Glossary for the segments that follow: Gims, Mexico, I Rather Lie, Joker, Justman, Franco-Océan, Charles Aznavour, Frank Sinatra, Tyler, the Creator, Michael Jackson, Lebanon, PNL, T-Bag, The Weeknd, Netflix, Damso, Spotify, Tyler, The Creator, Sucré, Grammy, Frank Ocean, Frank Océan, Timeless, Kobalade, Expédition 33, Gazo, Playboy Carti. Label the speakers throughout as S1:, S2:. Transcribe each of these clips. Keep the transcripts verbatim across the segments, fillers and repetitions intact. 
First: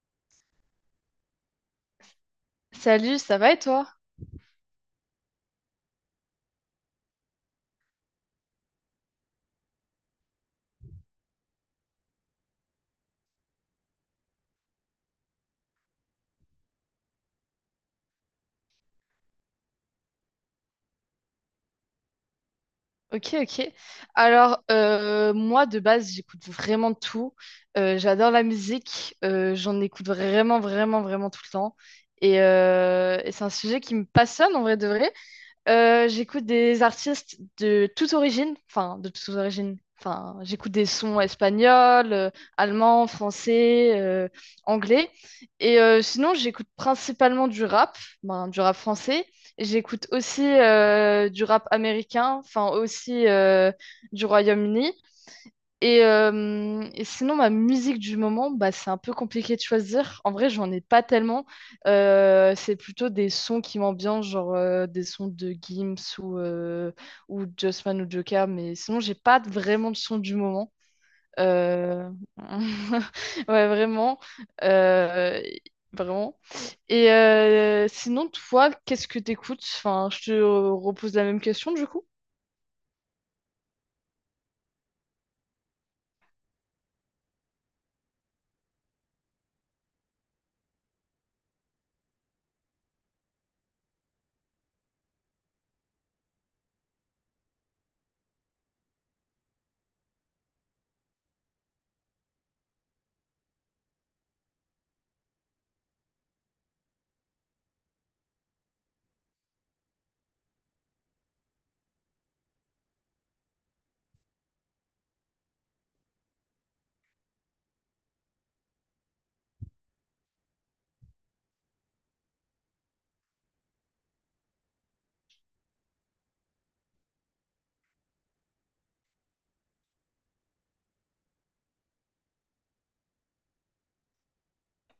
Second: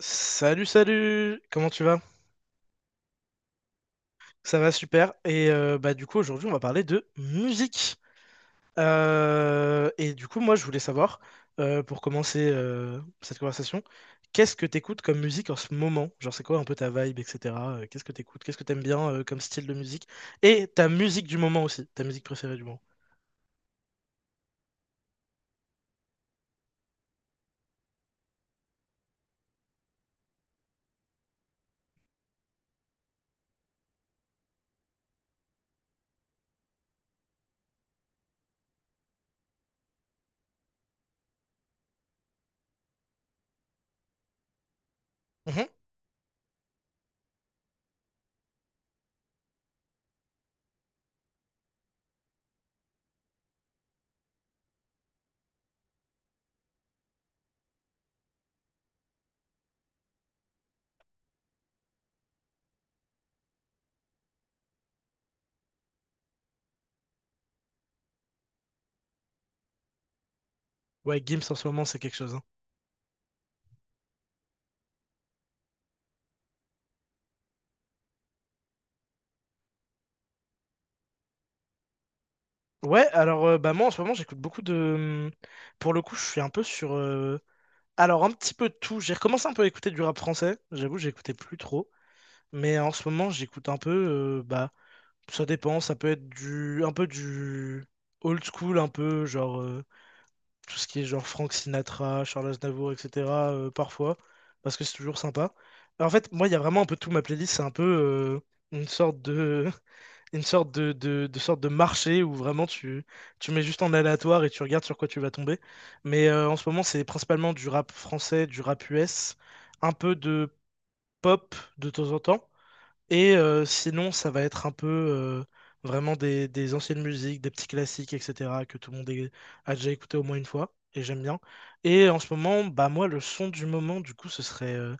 S1: Salut, salut! Comment tu vas?
S2: Salut, ça va et toi?
S1: Ça va super. Et euh, bah du coup aujourd'hui on va parler de musique. Euh, et du coup moi je voulais savoir, euh, pour commencer euh, cette conversation, qu'est-ce que t'écoutes comme musique en ce moment? Genre c'est quoi un peu ta vibe, et cetera euh, qu'est-ce que t'écoutes? Qu'est-ce que t'aimes bien euh, comme style de musique? Et ta musique du moment aussi, ta musique préférée du moment.
S2: Ok, ok. Alors, euh, moi, de base, j'écoute vraiment tout. Euh, j'adore la musique. Euh, j'en écoute vraiment, vraiment, vraiment tout le temps. Et, euh, et c'est un sujet qui me passionne en vrai de vrai. Euh, j'écoute des artistes de toute origine, enfin de toutes origines. Enfin, j'écoute des sons espagnols, euh, allemands, français, euh, anglais.
S1: Mhm.
S2: Et euh, sinon, j'écoute principalement du rap, ben, du rap français. Et j'écoute aussi euh, du rap américain, enfin aussi euh, du Royaume-Uni. Et, euh, et sinon, ma musique du moment, bah, c'est un peu compliqué de choisir. En vrai, j'en ai pas tellement. Euh, c'est plutôt des sons qui m'ambiancent, genre euh, des sons de Gims ou, euh, ou Justman ou Joker. Mais sinon, j'ai pas vraiment de son du moment.
S1: Ouais, Gims en ce moment c'est
S2: Euh,
S1: quelque chose, hein.
S2: Ouais, vraiment. Euh, Vraiment. Et euh, sinon, toi, qu'est-ce que t'écoutes? Enfin, je te repose la même question du coup.
S1: Ouais, alors euh, bah moi en ce moment j'écoute beaucoup de... Pour le coup je suis un peu sur... euh, Alors, un petit peu de tout. J'ai recommencé un peu à écouter du rap français. J'avoue, j'écoutais plus trop. Mais en ce moment, j'écoute un peu. euh, bah, ça dépend. Ça peut être du, un peu du old school, un peu genre euh, tout ce qui est genre Frank Sinatra, Charles Aznavour, et cetera, euh, parfois, parce que c'est toujours sympa. En fait, moi, il y a vraiment un peu tout. Ma playlist, c'est un peu euh, une sorte de une sorte de, de, de sorte de marché où vraiment tu, tu mets juste en aléatoire et tu regardes sur quoi tu vas tomber. Mais euh, en ce moment, c'est principalement du rap français, du rap U S, un peu de pop de temps en temps. Et euh, sinon, ça va être un peu euh, vraiment des, des anciennes musiques, des petits classiques, et cetera, que tout le monde est- a déjà écouté au moins une fois. Et j'aime bien. Et en ce moment, bah moi, le son du moment, du coup, ce serait euh,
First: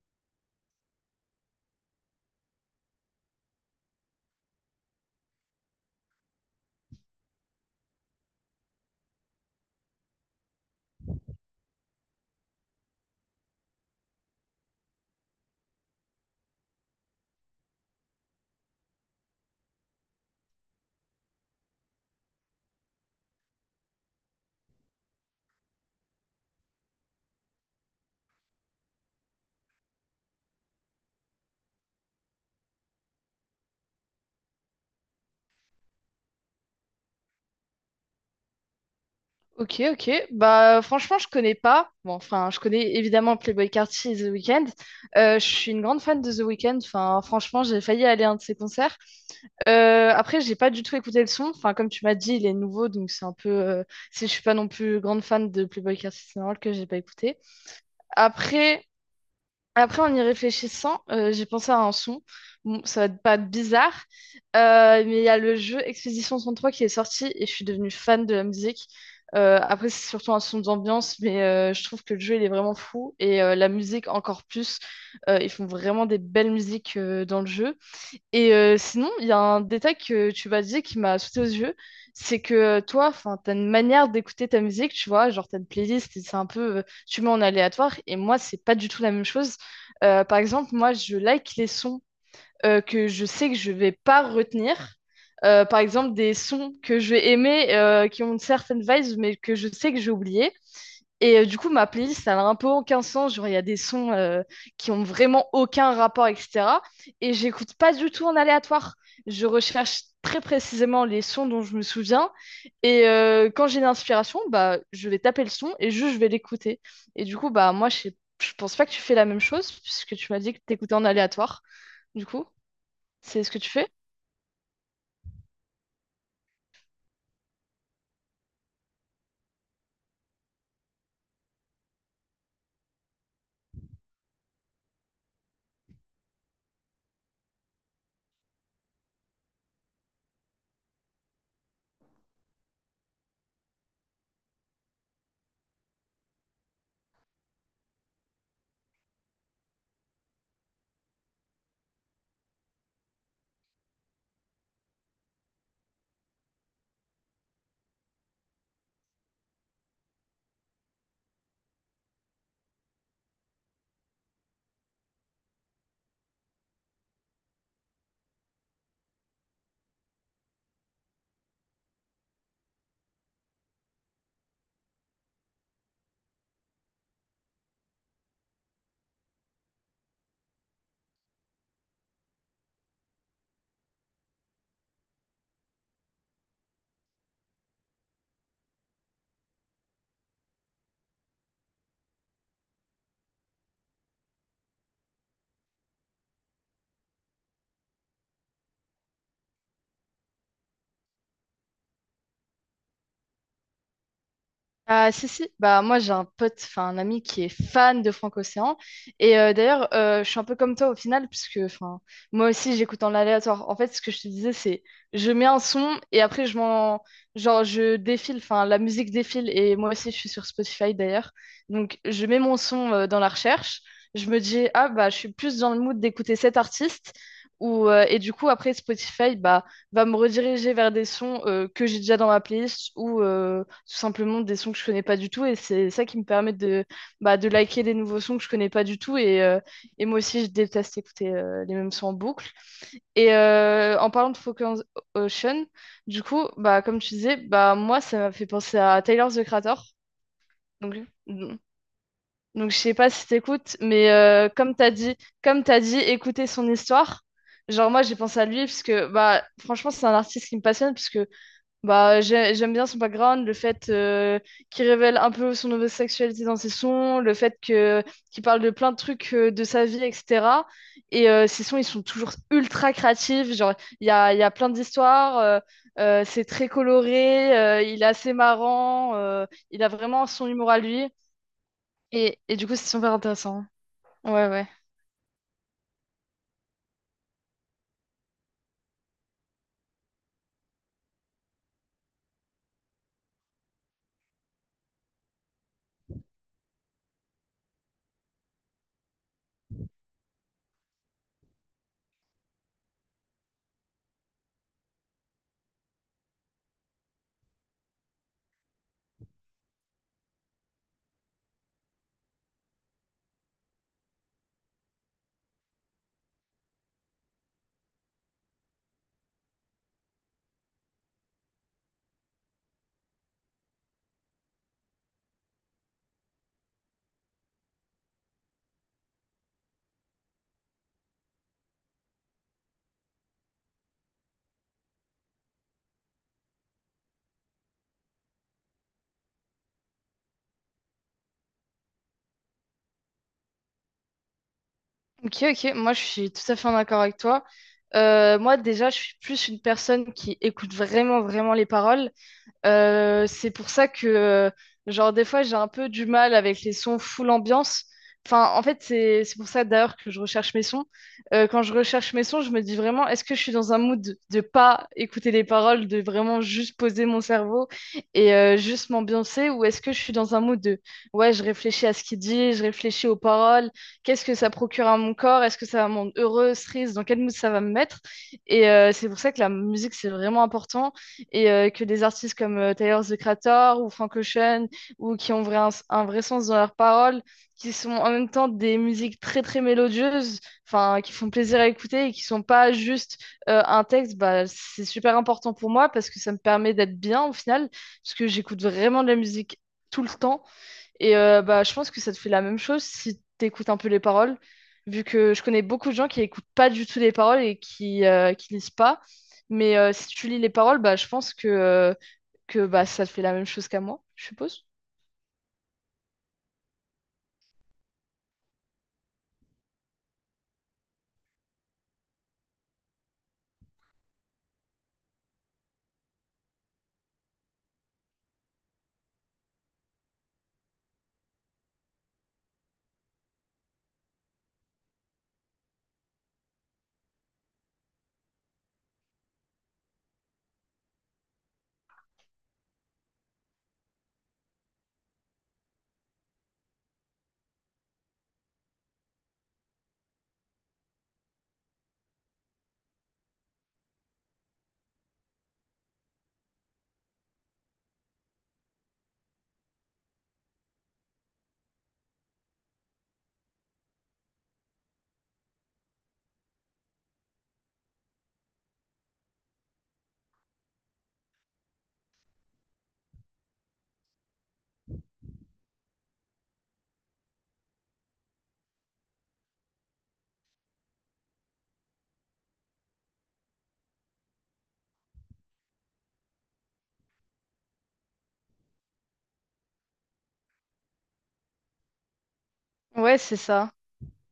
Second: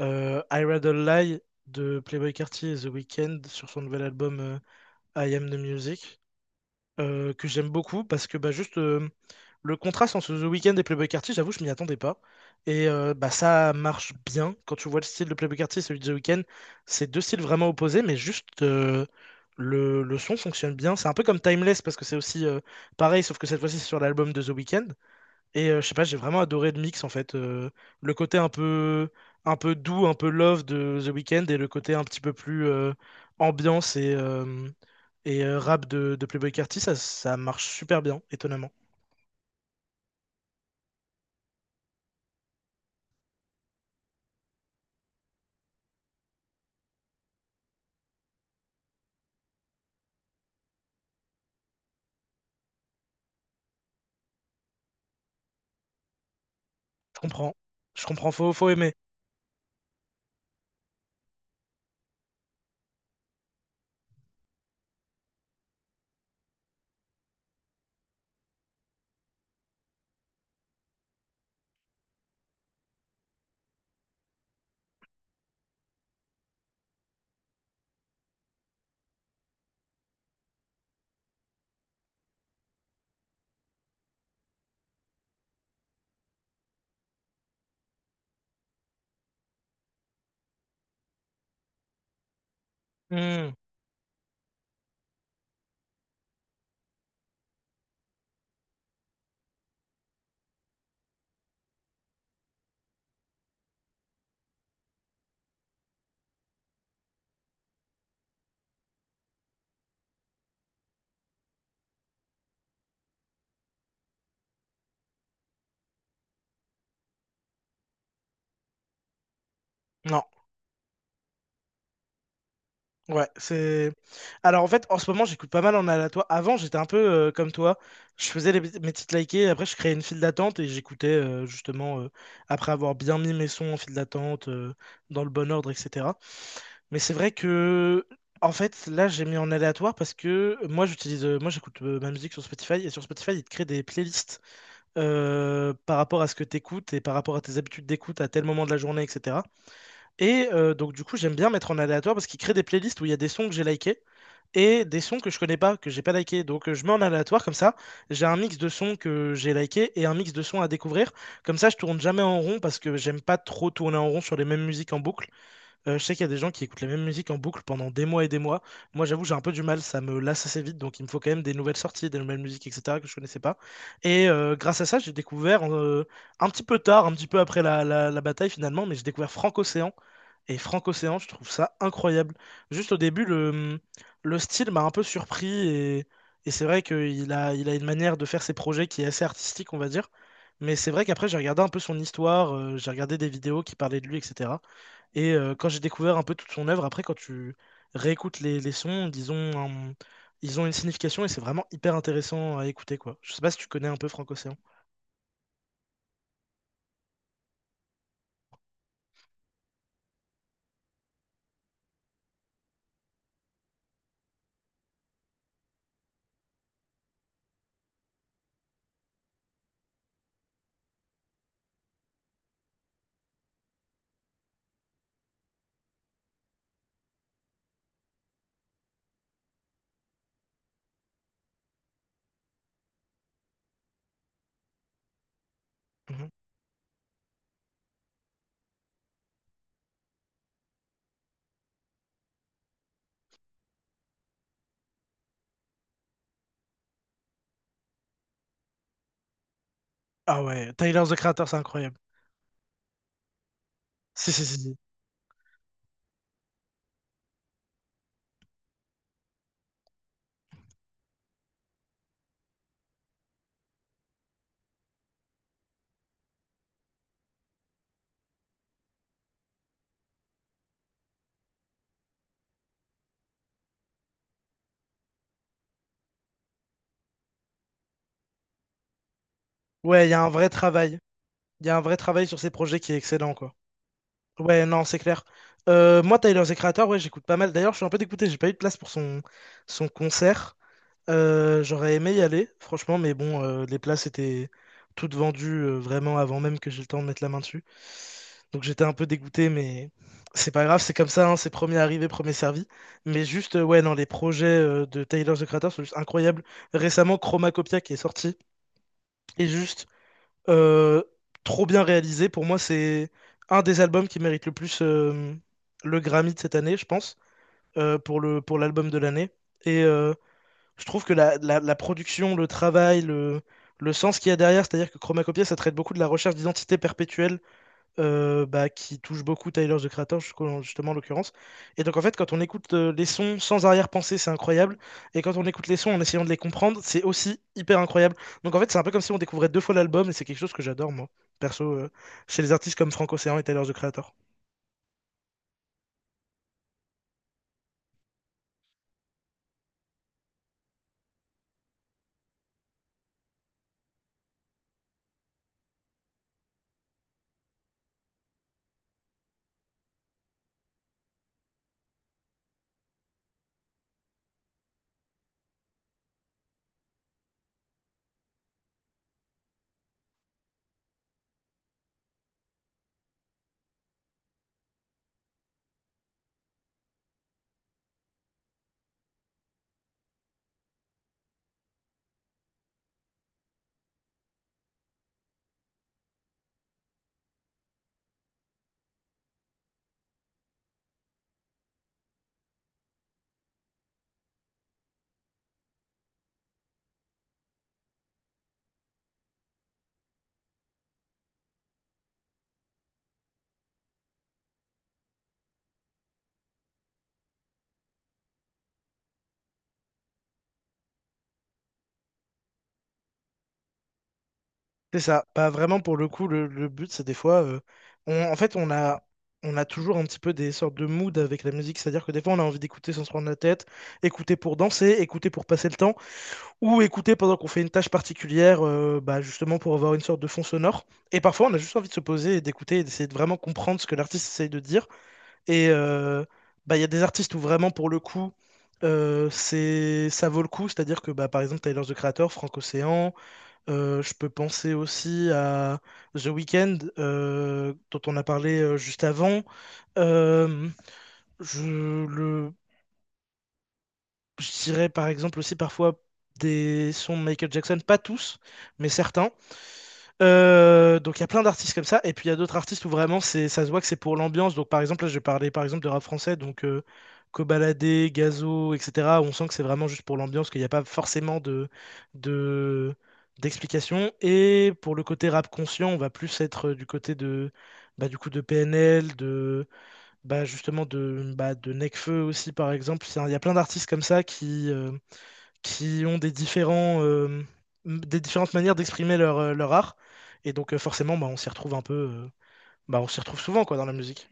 S1: euh, I Rather Lie de Playboi Carti et The Weeknd sur son nouvel album euh, I Am The Music, euh, que j'aime beaucoup parce que bah, juste euh, le contraste entre The Weeknd et Playboi Carti, j'avoue, je m'y attendais pas. Et euh, bah, ça marche bien quand tu vois le style de Playboi Carti et celui de The Weeknd. C'est deux styles vraiment opposés, mais juste euh, le, le son fonctionne bien. C'est un peu comme Timeless parce que c'est aussi euh, pareil, sauf que cette fois-ci c'est sur l'album de The Weeknd. Et euh, je sais pas, j'ai vraiment adoré le mix en fait. Euh, le côté un peu, un peu doux, un peu love de The Weeknd et le côté un petit peu plus euh, ambiance et, euh, et euh, rap de, de Playboi Carti, ça, ça marche super bien, étonnamment.
S2: Ok, ok. Bah, franchement, je connais pas. Bon, enfin, je connais évidemment Playboy Carti et The Weeknd. Euh, je suis une grande fan de The Weeknd. Enfin, franchement, j'ai failli aller à un de ses concerts. Euh, après, j'ai pas du tout écouté le son. Enfin, comme tu m'as dit, il est nouveau, donc c'est un peu. Euh, c'est- je suis pas non plus grande fan de Playboy Carti, c'est normal que j'ai pas
S1: Je
S2: écouté.
S1: comprends. Je comprends, faut, faut
S2: Après,
S1: aimer.
S2: après, en y réfléchissant, euh, j'ai pensé à un son. Bon, ça va pas être bizarre, euh, mais il y a le jeu Expédition trente-trois qui est sorti et je suis devenue fan de la musique. Euh, après, c'est surtout un son d'ambiance, mais euh, je trouve que le jeu, il est vraiment fou et euh, la musique encore plus. Euh, ils font vraiment des belles musiques euh, dans le jeu. Et euh, sinon, il y a un détail que tu vas dire qui m'a sauté aux yeux, c'est que euh, toi, enfin, t'as une manière d'écouter ta musique, tu vois, genre t'as une playlist, et c'est un peu, euh, tu mets en aléatoire, et moi, c'est pas du tout la même chose. Euh, par exemple, moi, je like les sons euh, que je sais
S1: Hmm,
S2: que je vais pas retenir. Euh, par exemple, des sons que je vais aimer, euh, qui ont une certaine vibe, mais que je sais que j'ai oublié. Et euh, du coup, ma playlist, elle a un peu aucun sens. Genre, il y a des sons euh, qui ont vraiment aucun rapport, et cetera. Et j'écoute pas du tout en aléatoire. Je recherche très précisément les sons dont je me souviens. Et euh, quand j'ai une inspiration, bah, je vais taper le son et juste je vais l'écouter. Et du coup, bah, moi, je sais- je pense pas que tu fais la même chose, puisque
S1: non,
S2: tu m'as dit que t'écoutais en aléatoire. Du coup,
S1: ouais,
S2: c'est ce que tu fais?
S1: c'est. Alors en fait, en ce moment, j'écoute pas mal en aléatoire. Avant, j'étais un peu euh, comme toi. Je faisais les- mes titres likés, après, je créais une file d'attente et j'écoutais euh, justement, euh, après avoir bien mis mes sons en file d'attente, euh, dans le bon ordre, et cetera. Mais c'est vrai que, en fait, là, j'ai mis en aléatoire parce que moi, j'utilise, euh, moi, j'écoute euh, ma musique sur Spotify et sur Spotify, il te crée des playlists euh, par rapport à ce que tu écoutes et par rapport à tes habitudes d'écoute à tel moment de la journée, et cetera. Et euh, donc, du coup, j'aime bien mettre en aléatoire parce qu'il crée des playlists où il y a des sons que j'ai likés et des sons que je connais pas, que j'ai pas liké. Donc euh, je mets en aléatoire comme ça. J'ai un mix de sons que j'ai liké et un mix de sons à découvrir. Comme ça, je tourne jamais en rond parce que j'aime pas trop tourner en rond sur les mêmes musiques en boucle. Euh, je sais qu'il y a des gens qui écoutent la même musique en boucle pendant des mois et des mois. Moi, j'avoue, j'ai un peu du mal, ça me lasse assez vite, donc il me faut quand même des nouvelles sorties, des nouvelles musiques, et cetera, que je connaissais pas. Et euh, grâce à ça, j'ai découvert, euh, un petit peu tard, un petit peu après la, la- la bataille finalement, mais j'ai découvert Frank océan. Et Frank océan je trouve ça incroyable. Juste au début, le, le style m'a un peu surpris, et, et c'est vrai qu'il a, il a une manière de faire ses projets qui est assez artistique, on va dire. Mais c'est vrai qu'après, j'ai regardé un peu son histoire, euh, j'ai regardé des vidéos qui parlaient de lui, et cetera. Et euh, quand j'ai découvert un peu toute son œuvre, après, quand tu réécoutes les, les sons, ils ont, un- ils ont une signification et c'est vraiment hyper intéressant à écouter, quoi. Je sais pas si tu connais un peu Frank-Océan.
S2: Ah, si, si, bah, moi j'ai un pote, enfin un ami qui est fan de Franco-Océan. Et euh, d'ailleurs, euh, je suis un peu comme toi au final, puisque enfin, moi aussi j'écoute en aléatoire. En fait, ce que je te disais, c'est je mets un son et après je m'en. Genre, je défile, enfin la musique défile et moi aussi je suis sur Spotify d'ailleurs. Donc, je mets mon son euh, dans la recherche. Je me dis, ah bah, je suis plus dans le mood d'écouter cet artiste. Ou, euh, et du coup, après Spotify, bah va me rediriger vers des sons euh, que j'ai déjà dans ma playlist ou euh, tout simplement des sons que je connais pas du tout. Et c'est ça qui me
S1: Mhm.
S2: permet de, bah, de liker des nouveaux sons que je connais pas du tout. Et, euh, et moi aussi, je déteste écouter euh, les mêmes sons en boucle. Et euh, en parlant de Focus Ocean, du coup, bah, comme tu disais, bah, moi, ça m'a fait penser à Tyler, The Creator.
S1: Ah ouais,
S2: Donc,
S1: Tyler, the Creator, c'est
S2: donc
S1: incroyable.
S2: je sais pas si t'écoutes, mais
S1: Si, si,
S2: euh,
S1: si,
S2: comme
S1: si.
S2: t'as dit, comme t'as dit, écouter son histoire. Genre moi j'ai pensé à lui parce que bah franchement c'est un artiste qui me passionne parce que bah, j'ai- j'aime bien son background, le fait euh, qu'il révèle un peu son homosexualité dans ses sons, le fait que qu'il parle de plein de trucs euh, de sa vie, et cetera. Et euh, ses sons, ils sont toujours ultra créatifs. Genre, il y a, il y a plein d'histoires, euh, euh, c'est très coloré, euh, il est assez marrant, euh, il a
S1: Ouais, il y a
S2: vraiment
S1: un
S2: son
S1: vrai
S2: humour à
S1: travail.
S2: lui.
S1: Il y a un vrai travail sur
S2: Et,
S1: ces
S2: et du coup,
S1: projets
S2: c'est
S1: qui est
S2: super
S1: excellent, quoi.
S2: intéressant. Ouais,
S1: Ouais,
S2: ouais.
S1: non, c'est clair. Euh, moi, Tyler, the Creator, ouais, j'écoute pas mal. D'ailleurs, je suis un peu dégoûté, j'ai pas eu de place pour son, son concert. Euh, j'aurais aimé y aller, franchement, mais bon, euh, les places étaient toutes vendues euh, vraiment avant même que j'ai le temps de mettre la main dessus. Donc j'étais un peu dégoûté, mais c'est pas grave, c'est comme ça, hein, c'est premier arrivé, premier servi. Mais juste, euh, ouais, non, les projets euh, de Tyler, the Creator sont juste incroyables. Récemment, Chromacopia qui est sorti est juste euh, trop bien réalisé. Pour moi, c'est un des albums qui mérite le plus euh, le Grammy de cette année, je pense, euh, pour le, pour l'album de l'année. Et euh, je trouve que la, la- la production, le travail, le, le sens qu'il y a derrière, c'est-à-dire que Chromacopia, ça traite beaucoup de la recherche d'identité perpétuelle euh, bah, qui touche beaucoup Tyler, The Creator, jusqu'au- justement, en l'occurrence. Et donc, en fait, quand on écoute euh, les sons sans arrière-pensée, c'est incroyable. Et quand on écoute les sons en essayant de les comprendre, c'est aussi hyper incroyable. Donc, en fait, c'est un peu comme si on découvrait deux fois l'album, et c'est quelque chose que j'adore, moi, perso, euh, chez les artistes comme Frank Ocean et Tyler, The Creator.
S2: Ok, ok, moi je suis tout à fait en accord avec toi. Euh, moi, déjà, je suis plus une personne qui écoute vraiment, vraiment les paroles. Euh, c'est pour ça que, euh, genre, des fois, j'ai un peu du mal avec les sons full ambiance. Enfin, en fait, c'est c'est pour ça d'ailleurs que je recherche mes sons. Euh, quand je recherche mes sons, je me dis vraiment, est-ce que je suis dans un mood de, de pas écouter les paroles, de vraiment juste poser mon cerveau et euh, juste m'ambiancer, ou est-ce que je suis dans un mood de, ouais, je réfléchis à ce qu'il dit, je réfléchis aux paroles, qu'est-ce que ça procure à mon corps, est-ce que ça va me rendre heureuse, triste, dans quel mood ça va me mettre? Et euh, c'est pour ça que la musique, c'est vraiment important et euh, que des artistes comme euh, Tyler the Creator ou Frank Ocean ou qui ont vrai- un, un vrai sens dans leurs paroles, qui sont en même temps des musiques très très mélodieuses, enfin qui font plaisir à écouter et qui sont pas juste euh, un texte, bah, c'est super important pour moi parce que ça me permet d'être bien au final, parce que j'écoute vraiment de la musique tout le temps et euh, bah, je pense que ça te fait la même chose si t'écoutes un peu les paroles, vu que je connais beaucoup de gens qui écoutent pas du tout les paroles et qui, euh, qui lisent pas. Mais euh, si tu lis les paroles, bah, je pense que, euh, que bah, ça te fait la même chose qu'à moi, je suppose.
S1: C'est ça. Pas vraiment pour le coup, le, le but, c'est des fois, euh, on- en fait, on a, on a toujours un petit peu des sortes de moods avec la musique, c'est-à-dire que des fois, on a envie d'écouter sans se prendre la tête, écouter pour danser, écouter pour passer le temps, ou écouter pendant qu'on fait une tâche particulière, euh, bah, justement pour avoir une sorte de fond sonore. Et parfois, on a juste envie de se poser et d'écouter et d'essayer de vraiment comprendre ce que l'artiste essaye de dire. Et euh, bah, il y a des artistes où vraiment, pour le coup, euh, c'est, ça vaut le coup, c'est-à-dire que, bah, par exemple, Tyler, The Creator, Frank Ocean. Euh, je peux penser aussi à The Weeknd, euh, dont on a parlé euh, juste avant. Euh, je le, je dirais par exemple aussi parfois des sons de Michael Jackson, pas tous, mais certains. Euh, donc il y a plein d'artistes comme ça, et puis il y a d'autres artistes où vraiment c'est, ça se voit que c'est pour l'ambiance. Donc par exemple, là je parlais par exemple de rap français, donc euh, Kobalade, Gazo, et cetera, où on sent que c'est vraiment juste pour l'ambiance, qu'il n'y a pas forcément de, de, d'explication. Et pour le côté rap conscient, on va plus être euh, du côté de, bah, du coup, de P N L, de, bah, justement de, bah, de Nekfeu aussi par exemple. C'est un- Il y a plein d'artistes comme ça qui, euh, qui ont des différents, euh, des différentes manières d'exprimer leur, euh, leur art. Et donc euh, forcément, bah, on s'y retrouve un peu, euh, bah, on
S2: Ouais,
S1: s'y
S2: c'est
S1: retrouve souvent
S2: ça.
S1: quoi dans la musique.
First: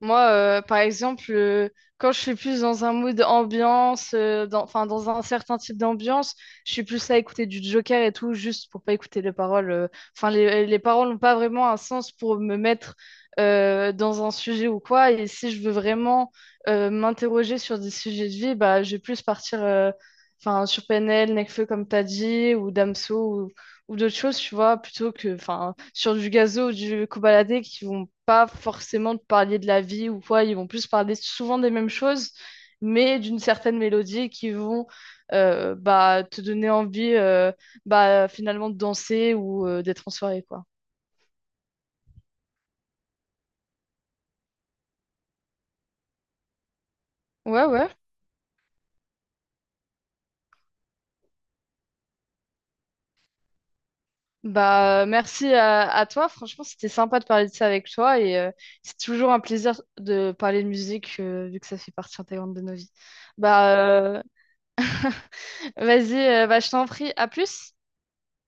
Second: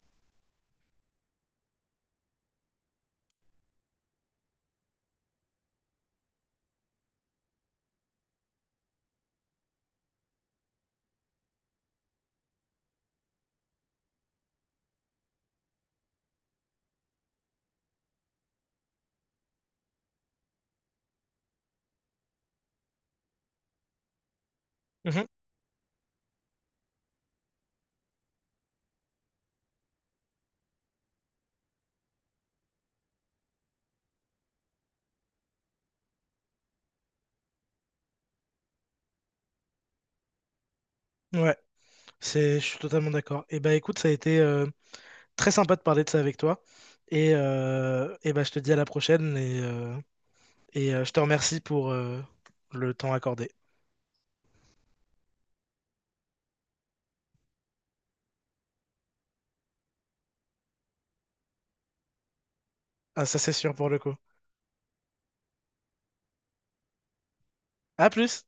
S2: Moi, euh, par exemple, euh, quand je suis plus dans un mood ambiance, euh, dans, enfin, dans un certain type d'ambiance, je suis plus à écouter du Joker et tout, juste pour pas écouter les paroles. euh. Enfin, les, les paroles n'ont pas vraiment un sens pour me mettre euh, dans un sujet ou quoi. Et si je veux vraiment euh, m'interroger sur des sujets de vie, bah, je vais plus partir euh, enfin, sur P N L, Nekfeu, comme t'as dit, ou Damso, ou d'autres choses, tu vois, plutôt
S1: Mhm.
S2: que enfin sur du gazo ou du cobaladé qui vont pas forcément te parler de la vie ou quoi, ils vont plus parler souvent des mêmes choses, mais d'une certaine mélodie qui vont euh, bah, te donner envie euh, bah, finalement de danser ou euh, d'être en soirée, quoi.
S1: Ouais, c'est, je suis totalement d'accord. Et bah écoute, ça a été euh, très sympa de parler de ça avec toi. Et,
S2: Ouais, ouais.
S1: euh, et bah, je te dis à la prochaine et, euh, et euh, je te remercie pour euh, le temps accordé.
S2: Bah, merci à, à toi. Franchement, c'était sympa de parler de ça avec toi et euh, c'est toujours un plaisir de parler de musique euh, vu que ça fait partie intégrante de nos vies.
S1: Ah, ça c'est sûr
S2: Bah,
S1: pour le coup.
S2: euh, Vas-y, euh, bah, je t'en prie. À plus.
S1: À plus!